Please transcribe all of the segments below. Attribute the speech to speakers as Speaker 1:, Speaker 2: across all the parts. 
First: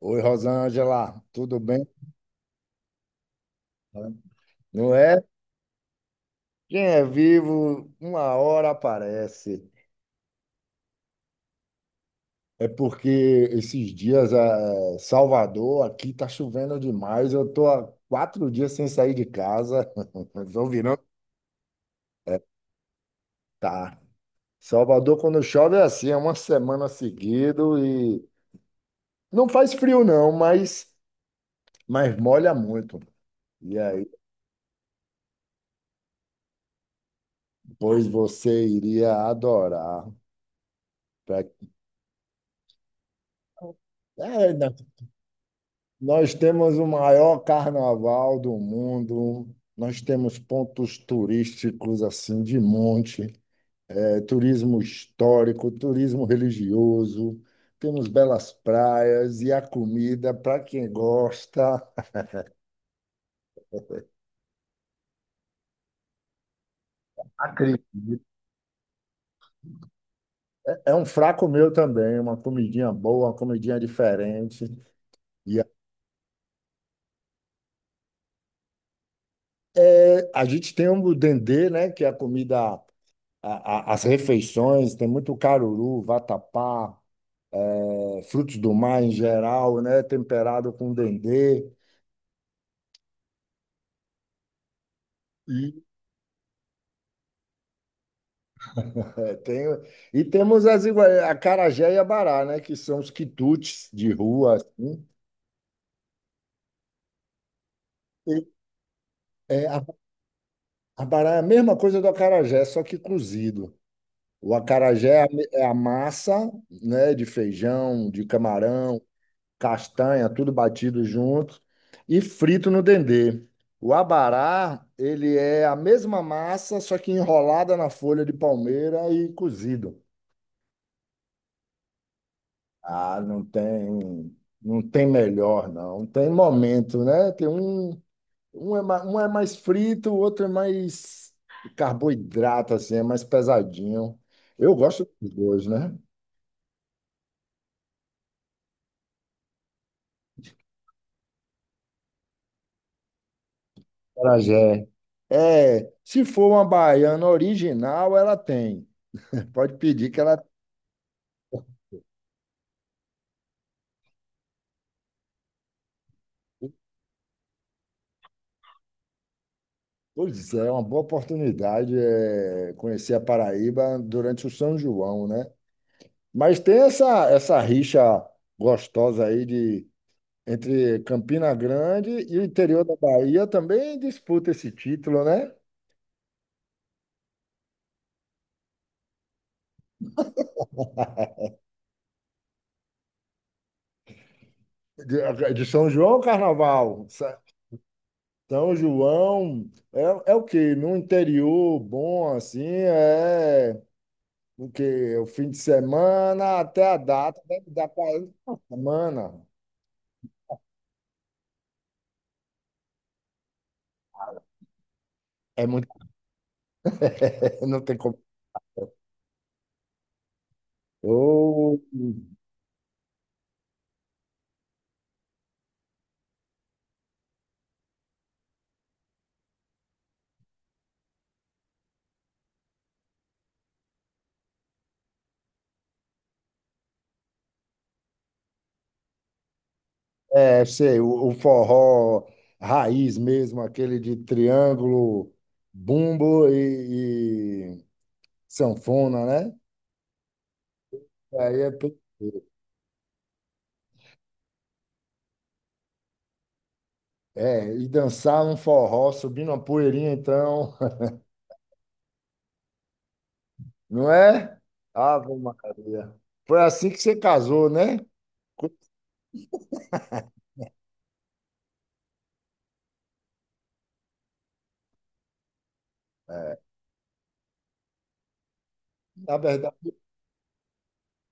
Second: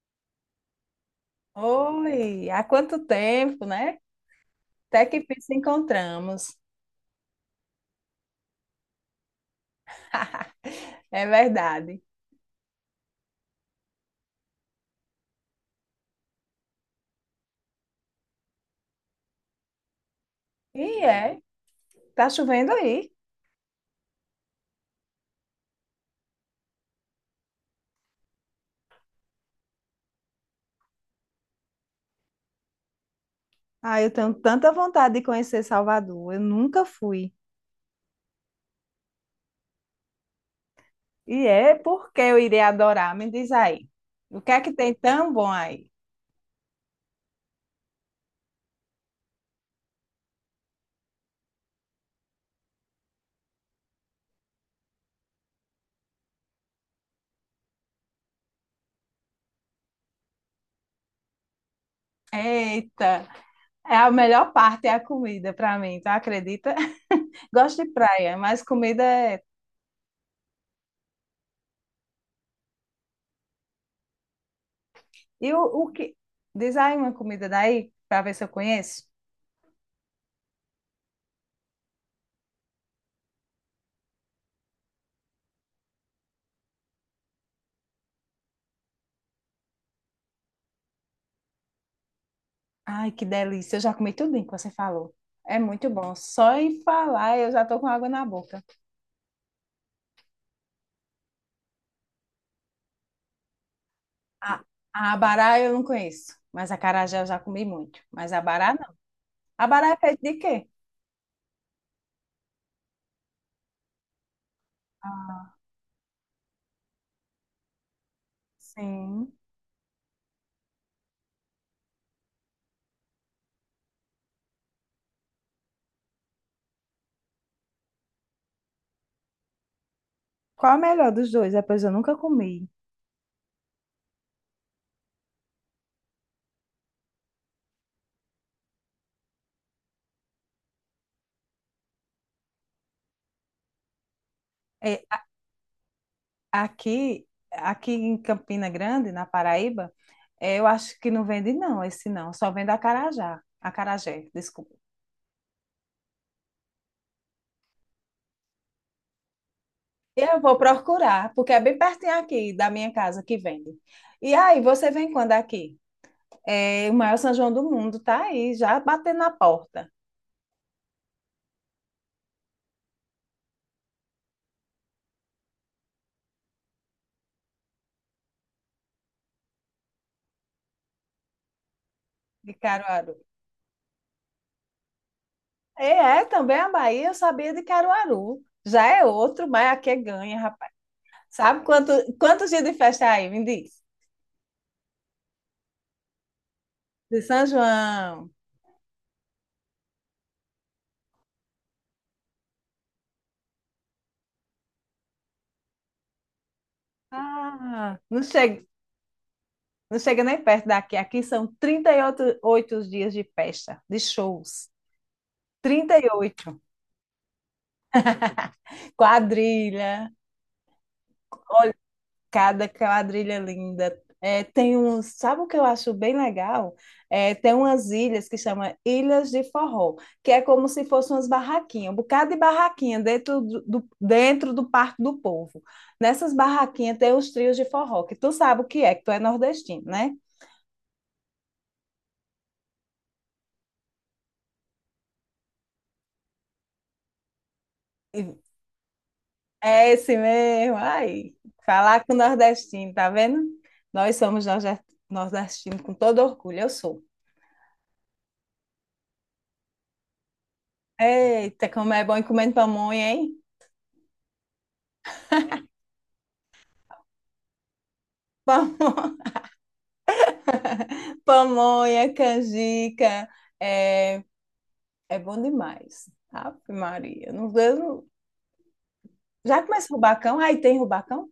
Speaker 1: Oi, Rosângela, tudo bem?
Speaker 2: Oi, há quanto tempo, né?
Speaker 1: Não
Speaker 2: Até que
Speaker 1: é?
Speaker 2: fim se encontramos.
Speaker 1: Quem é vivo, uma hora aparece.
Speaker 2: É verdade.
Speaker 1: É porque esses dias, Salvador, aqui tá chovendo demais. Eu tô há 4 dias sem sair de casa. Estou virando.
Speaker 2: E é, tá chovendo aí.
Speaker 1: Tá. Salvador, quando chove, é assim, é uma semana seguido e não faz frio, não, mas molha muito. E
Speaker 2: Ah,
Speaker 1: aí,
Speaker 2: eu tenho tanta vontade de conhecer Salvador, eu nunca fui.
Speaker 1: pois você iria adorar. Pra-
Speaker 2: E é porque eu irei adorar, me diz aí. O
Speaker 1: É,
Speaker 2: que é
Speaker 1: né?
Speaker 2: que tem tão bom aí?
Speaker 1: Nós temos o maior carnaval do mundo, nós temos pontos turísticos assim de monte, turismo histórico, turismo religioso, temos belas praias e a comida, para quem gosta,
Speaker 2: Eita, é a melhor parte é a comida para mim, tu acredita? Gosto
Speaker 1: acredita.
Speaker 2: de praia, mas comida é.
Speaker 1: É um fraco meu também, uma comidinha boa, uma comidinha diferente.
Speaker 2: E
Speaker 1: E
Speaker 2: o, o que. Diz aí uma comida daí, para ver se eu conheço.
Speaker 1: é, a gente tem o dendê, né, que é a comida, as refeições, tem muito caruru, vatapá, frutos do mar em geral, né? Temperado com dendê.
Speaker 2: Ai, que delícia. Eu já comi tudinho que você falou. É
Speaker 1: E,
Speaker 2: muito bom. Só em falar eu já tô com água na boca.
Speaker 1: tem, e temos as acarajé e abará, né? Que são os quitutes de rua,
Speaker 2: A,
Speaker 1: assim.
Speaker 2: a abará eu não conheço, mas a acarajé eu já comi muito. Mas
Speaker 1: E,
Speaker 2: abará não.
Speaker 1: é, a-
Speaker 2: Abará é feito de quê?
Speaker 1: Abará é a mesma coisa do acarajé, só que cozido. O acarajé
Speaker 2: Ah,
Speaker 1: é a massa, né? De feijão, de camarão,
Speaker 2: sim.
Speaker 1: castanha, tudo batido junto e frito no dendê. O abará, ele é a mesma massa, só que enrolada na folha de palmeira e cozido.
Speaker 2: Qual é o melhor dos dois? É, pois eu nunca comi.
Speaker 1: Ah, não tem melhor, não. Tem momento, né? Um é mais frito, o outro é mais carboidrato, assim, é mais pesadinho. Eu
Speaker 2: É,
Speaker 1: gosto
Speaker 2: a-
Speaker 1: dos dois, né?
Speaker 2: aqui em Campina Grande, na Paraíba, eu acho que não vende não, esse não. Só vende acarajá. Acarajé, desculpa.
Speaker 1: Acarajé. É, se for uma baiana original, ela tem. Pode pedir que
Speaker 2: Eu
Speaker 1: ela.
Speaker 2: vou procurar, porque é bem pertinho aqui da minha casa que vende. E aí, você vem quando aqui? É, o maior São João do mundo tá aí, já batendo na porta
Speaker 1: Pois é, é uma boa oportunidade, conhecer a Paraíba durante o São João, né? Mas tem essa rixa gostosa aí de entre Campina Grande e o
Speaker 2: de
Speaker 1: interior da
Speaker 2: Caruaru.
Speaker 1: Bahia também disputa esse título, né?
Speaker 2: E é, também a Bahia, eu sabia de Caruaru. Já é outro, mas aqui é ganha, rapaz. Sabe quantos dias de festa é aí? Me diz.
Speaker 1: De São João ao Carnaval.
Speaker 2: De São João.
Speaker 1: São João é o quê? No interior bom, assim, é o quê? É o fim de semana até a data, deve dar
Speaker 2: Ah,
Speaker 1: para
Speaker 2: não
Speaker 1: uma
Speaker 2: chega,
Speaker 1: semana.
Speaker 2: não chega nem perto daqui. Aqui são 38 dias de festa, de shows.
Speaker 1: É muito.
Speaker 2: 38.
Speaker 1: Não tem como.
Speaker 2: Quadrilha,
Speaker 1: Ou,
Speaker 2: cada quadrilha linda. É, tem uns, sabe o que eu acho bem legal? É, tem umas ilhas que chama Ilhas de Forró, que é como se fossem umas barraquinhas, um bocado de barraquinha dentro do Parque do Povo. Nessas barraquinhas tem os trios de forró, que tu sabe o que é, que tu é nordestino, né?
Speaker 1: é, sei, o forró raiz mesmo, aquele de triângulo, bumbo e,
Speaker 2: E-
Speaker 1: sanfona, né?
Speaker 2: É esse mesmo, aí.
Speaker 1: Aí é, pe-
Speaker 2: Falar com nordestino, tá vendo? Nós somos nordestinos com todo orgulho, eu sou.
Speaker 1: é, e dançar um forró, subir uma poeirinha, então,
Speaker 2: Eita, como é bom ir comendo pamonha, hein?
Speaker 1: não é? Ave Maria. Foi assim que você casou, né?
Speaker 2: Pamonha, canjica, é, é bom demais. Ave Maria. Não, eu não.
Speaker 1: Na
Speaker 2: Já começa
Speaker 1: verdade,
Speaker 2: rubacão? Aí tem rubacão?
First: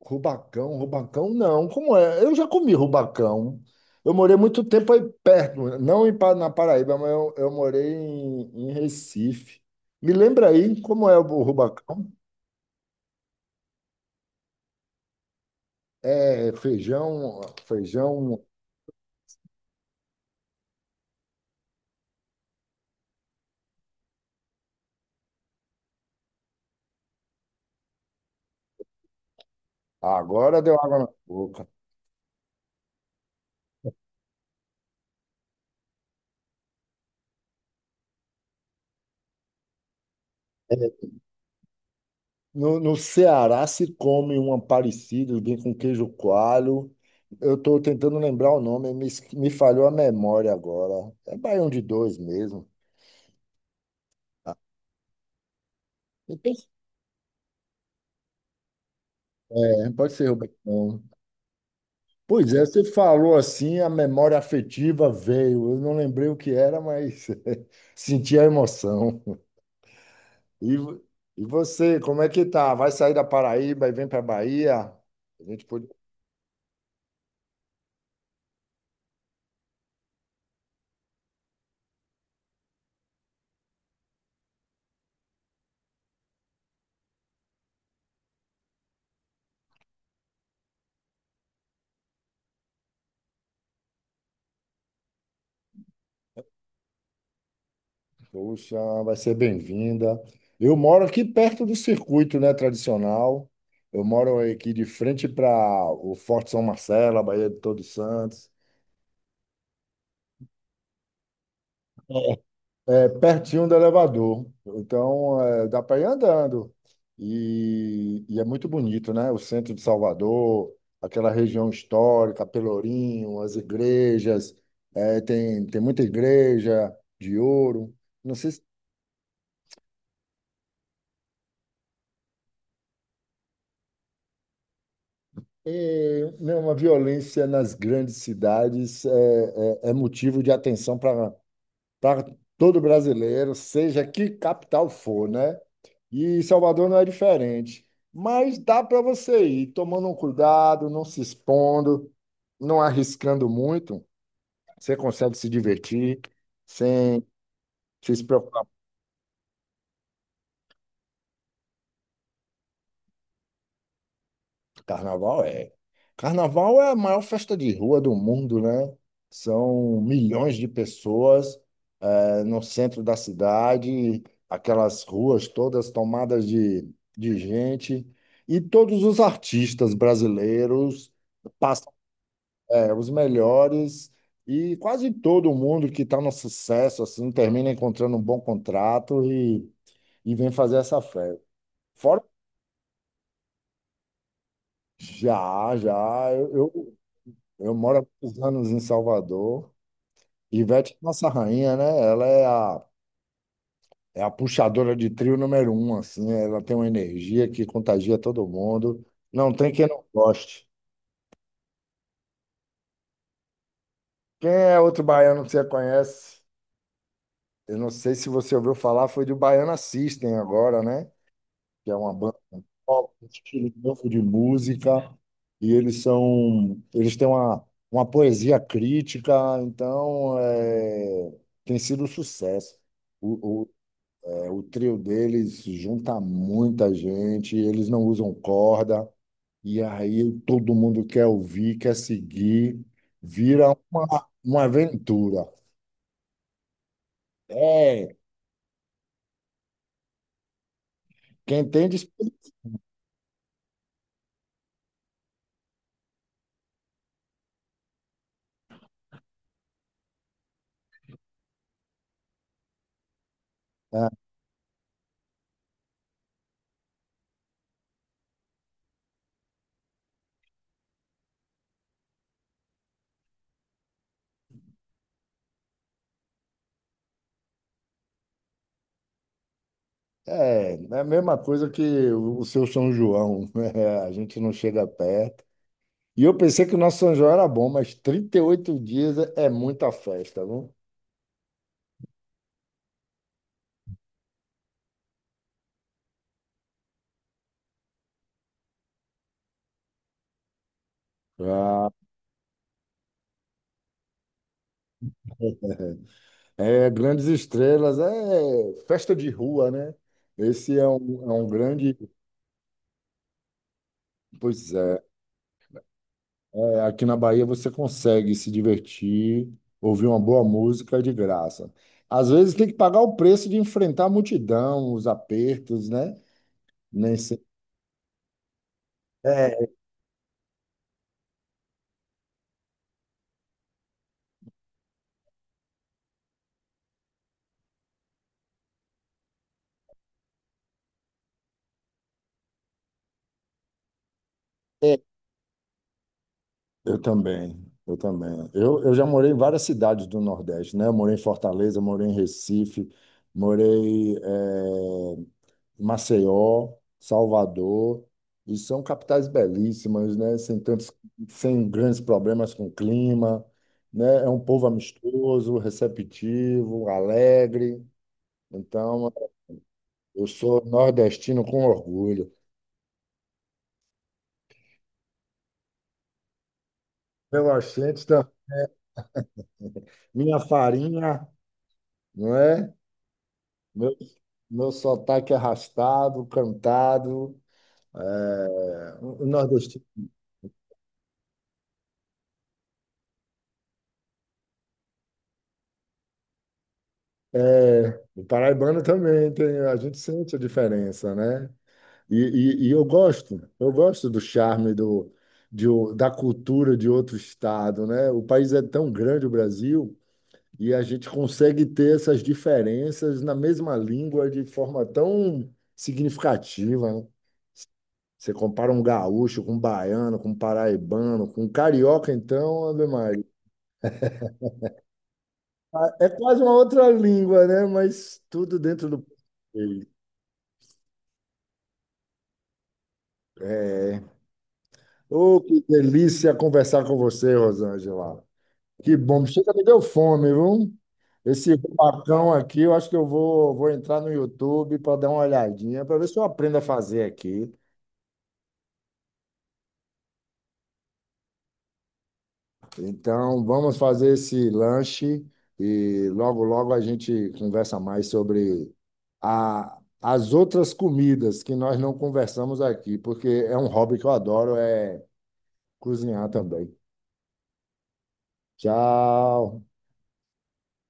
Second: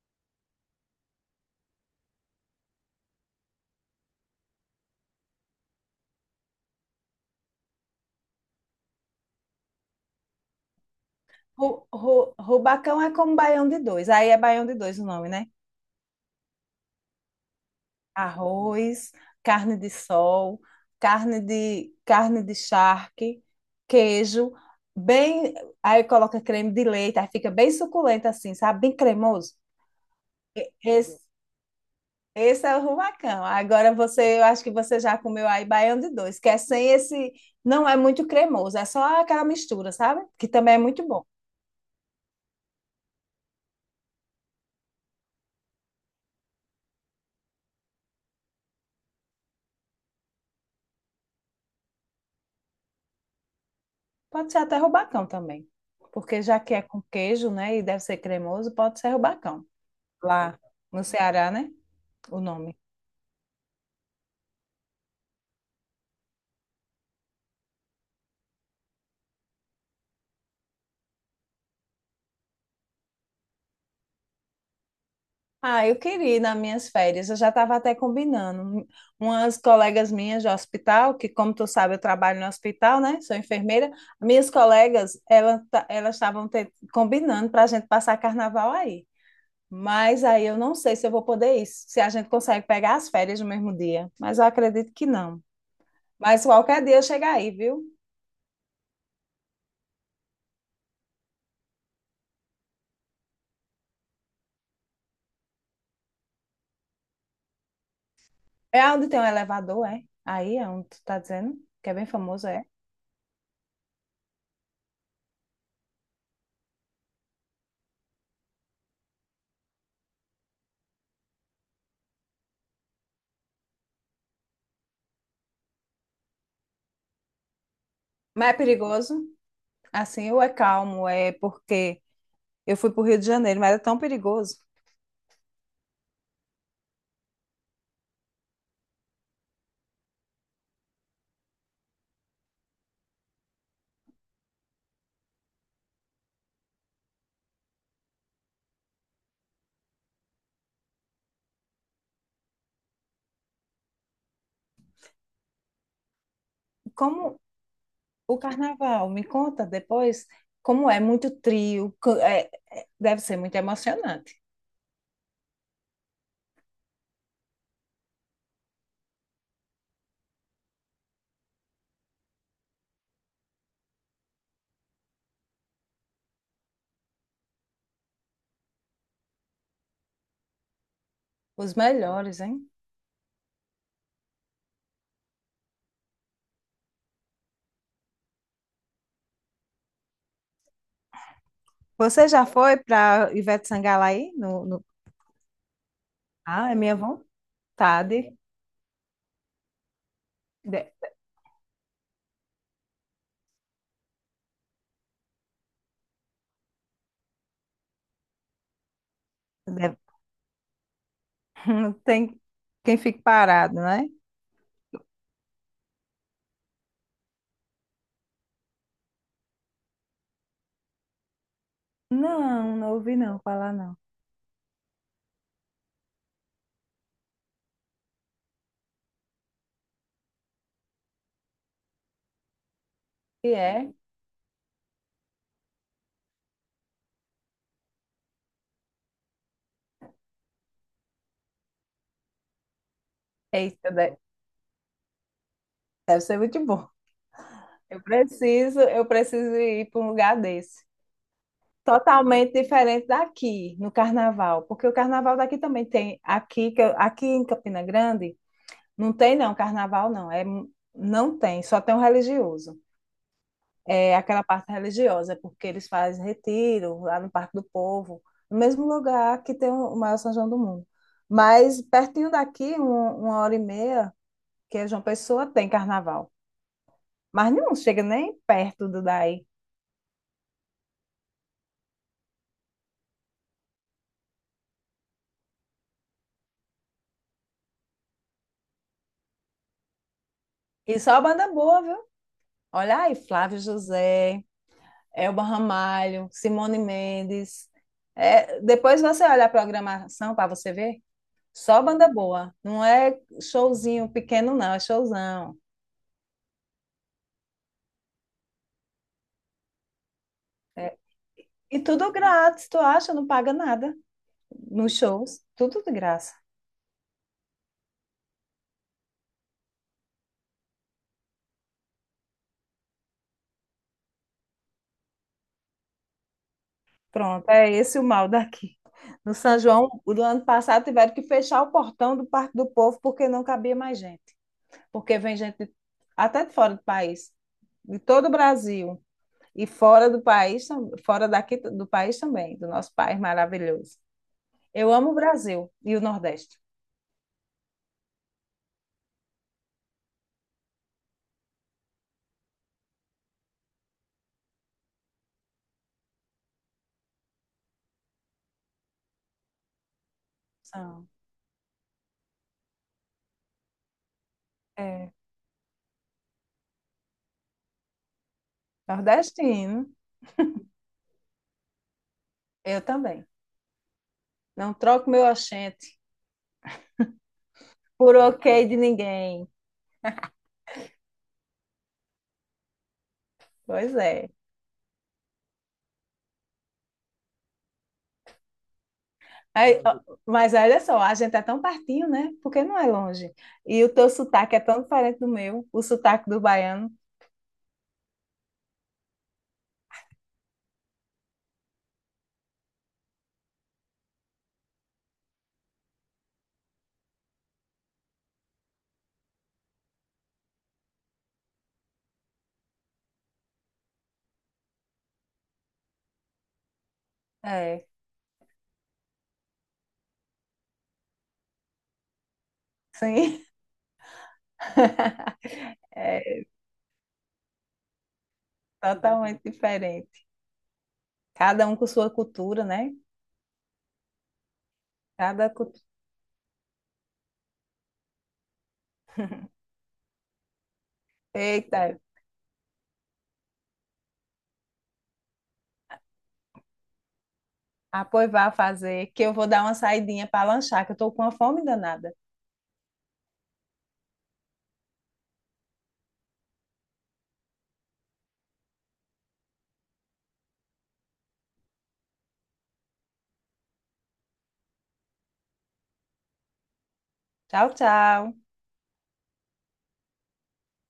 Speaker 1: rubacão, rubacão não. Como é? Eu já comi rubacão. Eu morei muito tempo aí perto, não em na Paraíba, mas eu morei em Recife. Me lembra aí como é o
Speaker 2: Ru,
Speaker 1: rubacão?
Speaker 2: ru- rubacão é como baião de dois. Aí é baião de dois o nome, né?
Speaker 1: É feijão, feijão.
Speaker 2: Arroz, carne de sol, carne de charque, queijo, bem. Aí coloca creme de leite, aí fica bem suculento assim, sabe? Bem cremoso.
Speaker 1: Agora deu água na boca.
Speaker 2: Esse é o rubacão. Agora você, eu acho que você já comeu aí baião de dois, que é sem esse, não é muito cremoso, é só aquela mistura, sabe? Que também
Speaker 1: É,
Speaker 2: é muito bom.
Speaker 1: no Ceará se come um parecido, bem com queijo coalho. Eu estou tentando lembrar o nome, me falhou a memória agora. É baião de dois mesmo.
Speaker 2: Pode
Speaker 1: Ah,
Speaker 2: ser até rubacão também, porque
Speaker 1: então,
Speaker 2: já que é com queijo, né, e deve ser cremoso, pode ser rubacão.
Speaker 1: pode ser
Speaker 2: Lá
Speaker 1: rubacão.
Speaker 2: no Ceará, né? O
Speaker 1: Pois é,
Speaker 2: nome.
Speaker 1: você falou assim, a memória afetiva veio. Eu não lembrei o que era, mas senti a emoção. E, vo- e você, como é que tá? Vai sair da Paraíba e vem para Bahia? A gente pode.
Speaker 2: Ah, eu queria ir nas minhas férias. Eu já estava até combinando. Umas colegas minhas de hospital, que como tu sabe, eu trabalho no hospital, né? Sou enfermeira. Minhas colegas, elas estavam combinando para a gente passar carnaval aí. Mas aí eu não sei se eu vou poder ir, se a gente consegue pegar as férias no mesmo dia. Mas eu acredito que não. Mas qualquer dia eu chego aí, viu?
Speaker 1: Poxa, vai ser bem-vinda. Eu moro aqui perto do circuito, né, tradicional. Eu moro aqui de frente para o Forte São Marcelo, a Baía de Todos Santos,
Speaker 2: É onde tem um elevador, é? Aí é onde tu tá dizendo, que é bem famoso, é.
Speaker 1: é pertinho do elevador. Então, dá para ir andando. E é muito bonito, né? O centro de Salvador, aquela região histórica, Pelourinho, as igrejas. Tem muita igreja de ouro. Não
Speaker 2: Mas
Speaker 1: sei
Speaker 2: é
Speaker 1: se.
Speaker 2: perigoso. Assim, ou é calmo, é porque eu fui para o Rio de Janeiro, mas era tão perigoso.
Speaker 1: É, não, a violência nas grandes cidades é motivo de atenção para todo brasileiro, seja que capital for, né? E Salvador não é diferente. Mas dá para você ir tomando um cuidado, não se expondo, não arriscando muito. Você consegue se divertir
Speaker 2: Como
Speaker 1: sem se
Speaker 2: o
Speaker 1: preocupar.
Speaker 2: carnaval? Me conta depois como é muito trio, deve ser muito emocionante.
Speaker 1: Carnaval é. Carnaval é a maior festa de rua do mundo, né? São milhões de pessoas, no centro da cidade, aquelas ruas todas tomadas de gente, e todos os artistas brasileiros
Speaker 2: Os
Speaker 1: passam,
Speaker 2: melhores, hein?
Speaker 1: os melhores, e quase todo mundo que está no sucesso assim termina encontrando um bom contrato e vem fazer essa festa. Fora.
Speaker 2: Você já foi para Ivete Sangalo aí?
Speaker 1: Já, já, eu,
Speaker 2: Ah, é minha
Speaker 1: eu, eu moro há
Speaker 2: vontade.
Speaker 1: muitos anos em Salvador. Ivete
Speaker 2: De-
Speaker 1: é nossa rainha, né? Ela é a É a puxadora de trio número um, assim, ela tem uma energia que contagia todo mundo. Não tem quem
Speaker 2: de-
Speaker 1: não goste.
Speaker 2: Não tem quem fique parado, né?
Speaker 1: Quem é outro baiano que você conhece? Eu não sei se você ouviu falar, foi do Baiana System agora, né? Que é uma banda
Speaker 2: Não, não
Speaker 1: pop,
Speaker 2: ouvi
Speaker 1: um
Speaker 2: não
Speaker 1: estilo
Speaker 2: falar não.
Speaker 1: novo de música, e eles têm uma poesia crítica, então, tem sido um sucesso.
Speaker 2: E
Speaker 1: O, o,
Speaker 2: é?
Speaker 1: o trio deles junta muita gente, eles não usam corda. E aí todo mundo quer ouvir, quer seguir, vira
Speaker 2: Eita,
Speaker 1: uma aventura.
Speaker 2: deve ser muito bom. Eu
Speaker 1: É,
Speaker 2: preciso, eu preciso ir para um lugar desse.
Speaker 1: quem tem de experimentar.
Speaker 2: Totalmente diferente daqui, no carnaval, porque o carnaval daqui também tem, aqui, aqui em Campina Grande, não tem não, carnaval não, não tem, só tem o religioso, é aquela parte religiosa, porque eles fazem retiro lá no Parque do Povo, no mesmo lugar que tem o maior São João do mundo, mas pertinho daqui, uma hora e meia, que é João Pessoa, tem carnaval, mas não chega nem perto do daí,
Speaker 1: É a mesma coisa que o seu São João, a gente não chega perto. E eu pensei que o nosso São João era bom, mas 38 dias é muita festa, não?
Speaker 2: e só banda boa, viu? Olha aí, Flávio José, Elba Ramalho, Simone Mendes. É, depois você olha a programação para você ver, só
Speaker 1: Ah,
Speaker 2: banda boa. Não é showzinho pequeno, não, é showzão.
Speaker 1: grandes estrelas, é festa de rua, né? Esse é
Speaker 2: É,
Speaker 1: um
Speaker 2: e
Speaker 1: grande.
Speaker 2: tudo grátis, tu acha? Não paga nada
Speaker 1: Pois
Speaker 2: nos
Speaker 1: é.
Speaker 2: shows, tudo de graça.
Speaker 1: É, aqui na Bahia você consegue se divertir, ouvir uma boa música de graça. Às vezes tem que pagar o preço de enfrentar a multidão, os apertos, né? Nem sempre.
Speaker 2: Pronto, é esse o mal daqui. No São
Speaker 1: É,
Speaker 2: João, o do ano passado, tiveram que fechar o portão do Parque do Povo porque não cabia mais gente. Porque vem gente até de fora do país, de todo o Brasil. E fora do país, fora daqui do país também, do nosso país maravilhoso. Eu
Speaker 1: é,
Speaker 2: amo o Brasil e o Nordeste.
Speaker 1: eu também, eu também. Eu já morei em várias cidades do Nordeste, né? Eu morei em Fortaleza, morei em Recife, morei Maceió, Salvador, e são capitais belíssimas, né?
Speaker 2: São.
Speaker 1: Sem grandes problemas com o clima, né? É um povo
Speaker 2: É,
Speaker 1: amistoso, receptivo, alegre. Então,
Speaker 2: nordestino,
Speaker 1: eu sou nordestino com orgulho.
Speaker 2: eu também. Não troco meu oxente
Speaker 1: Meu acento,
Speaker 2: por
Speaker 1: está
Speaker 2: ok de ninguém.
Speaker 1: minha farinha, não é? Meu,
Speaker 2: Pois é.
Speaker 1: meu sotaque é arrastado, cantado. É, o
Speaker 2: Aí,
Speaker 1: nordestino.
Speaker 2: ó, mas olha só, a gente é tão pertinho, né? Porque não é longe. E o teu sotaque é tão diferente do meu, o sotaque do baiano.
Speaker 1: É, o paraibano também tem, a gente sente a diferença, né? E, e eu gosto do charme da cultura de outro estado, né? O país é tão grande, o Brasil, e a gente consegue ter essas diferenças na mesma língua de forma tão significativa, né?
Speaker 2: É,
Speaker 1: Você compara um gaúcho com um baiano, com um paraibano, com um carioca, então, Ave Maria.
Speaker 2: sim.
Speaker 1: Ah, é quase
Speaker 2: É
Speaker 1: uma outra língua, né? Mas tudo dentro do
Speaker 2: totalmente
Speaker 1: português.
Speaker 2: diferente. Cada um com sua cultura, né?
Speaker 1: É. Oh,
Speaker 2: Cada
Speaker 1: que
Speaker 2: cultura.
Speaker 1: delícia conversar com você, Rosângela. Que bom, chega, me deu fome, viu? Esse
Speaker 2: Eita,
Speaker 1: rubacão aqui, eu acho que eu vou entrar no YouTube para dar uma olhadinha, para ver se eu aprendo a fazer aqui.
Speaker 2: ah, pois vá fazer, que eu vou dar uma saidinha para lanchar, que eu estou com uma fome danada.
Speaker 1: Então, vamos fazer esse lanche e logo, logo a gente conversa mais sobre as outras comidas que nós não conversamos aqui, porque é um hobby que eu adoro, é cozinhar também.
Speaker 2: Tchau, tchau.
Speaker 1: Tchau!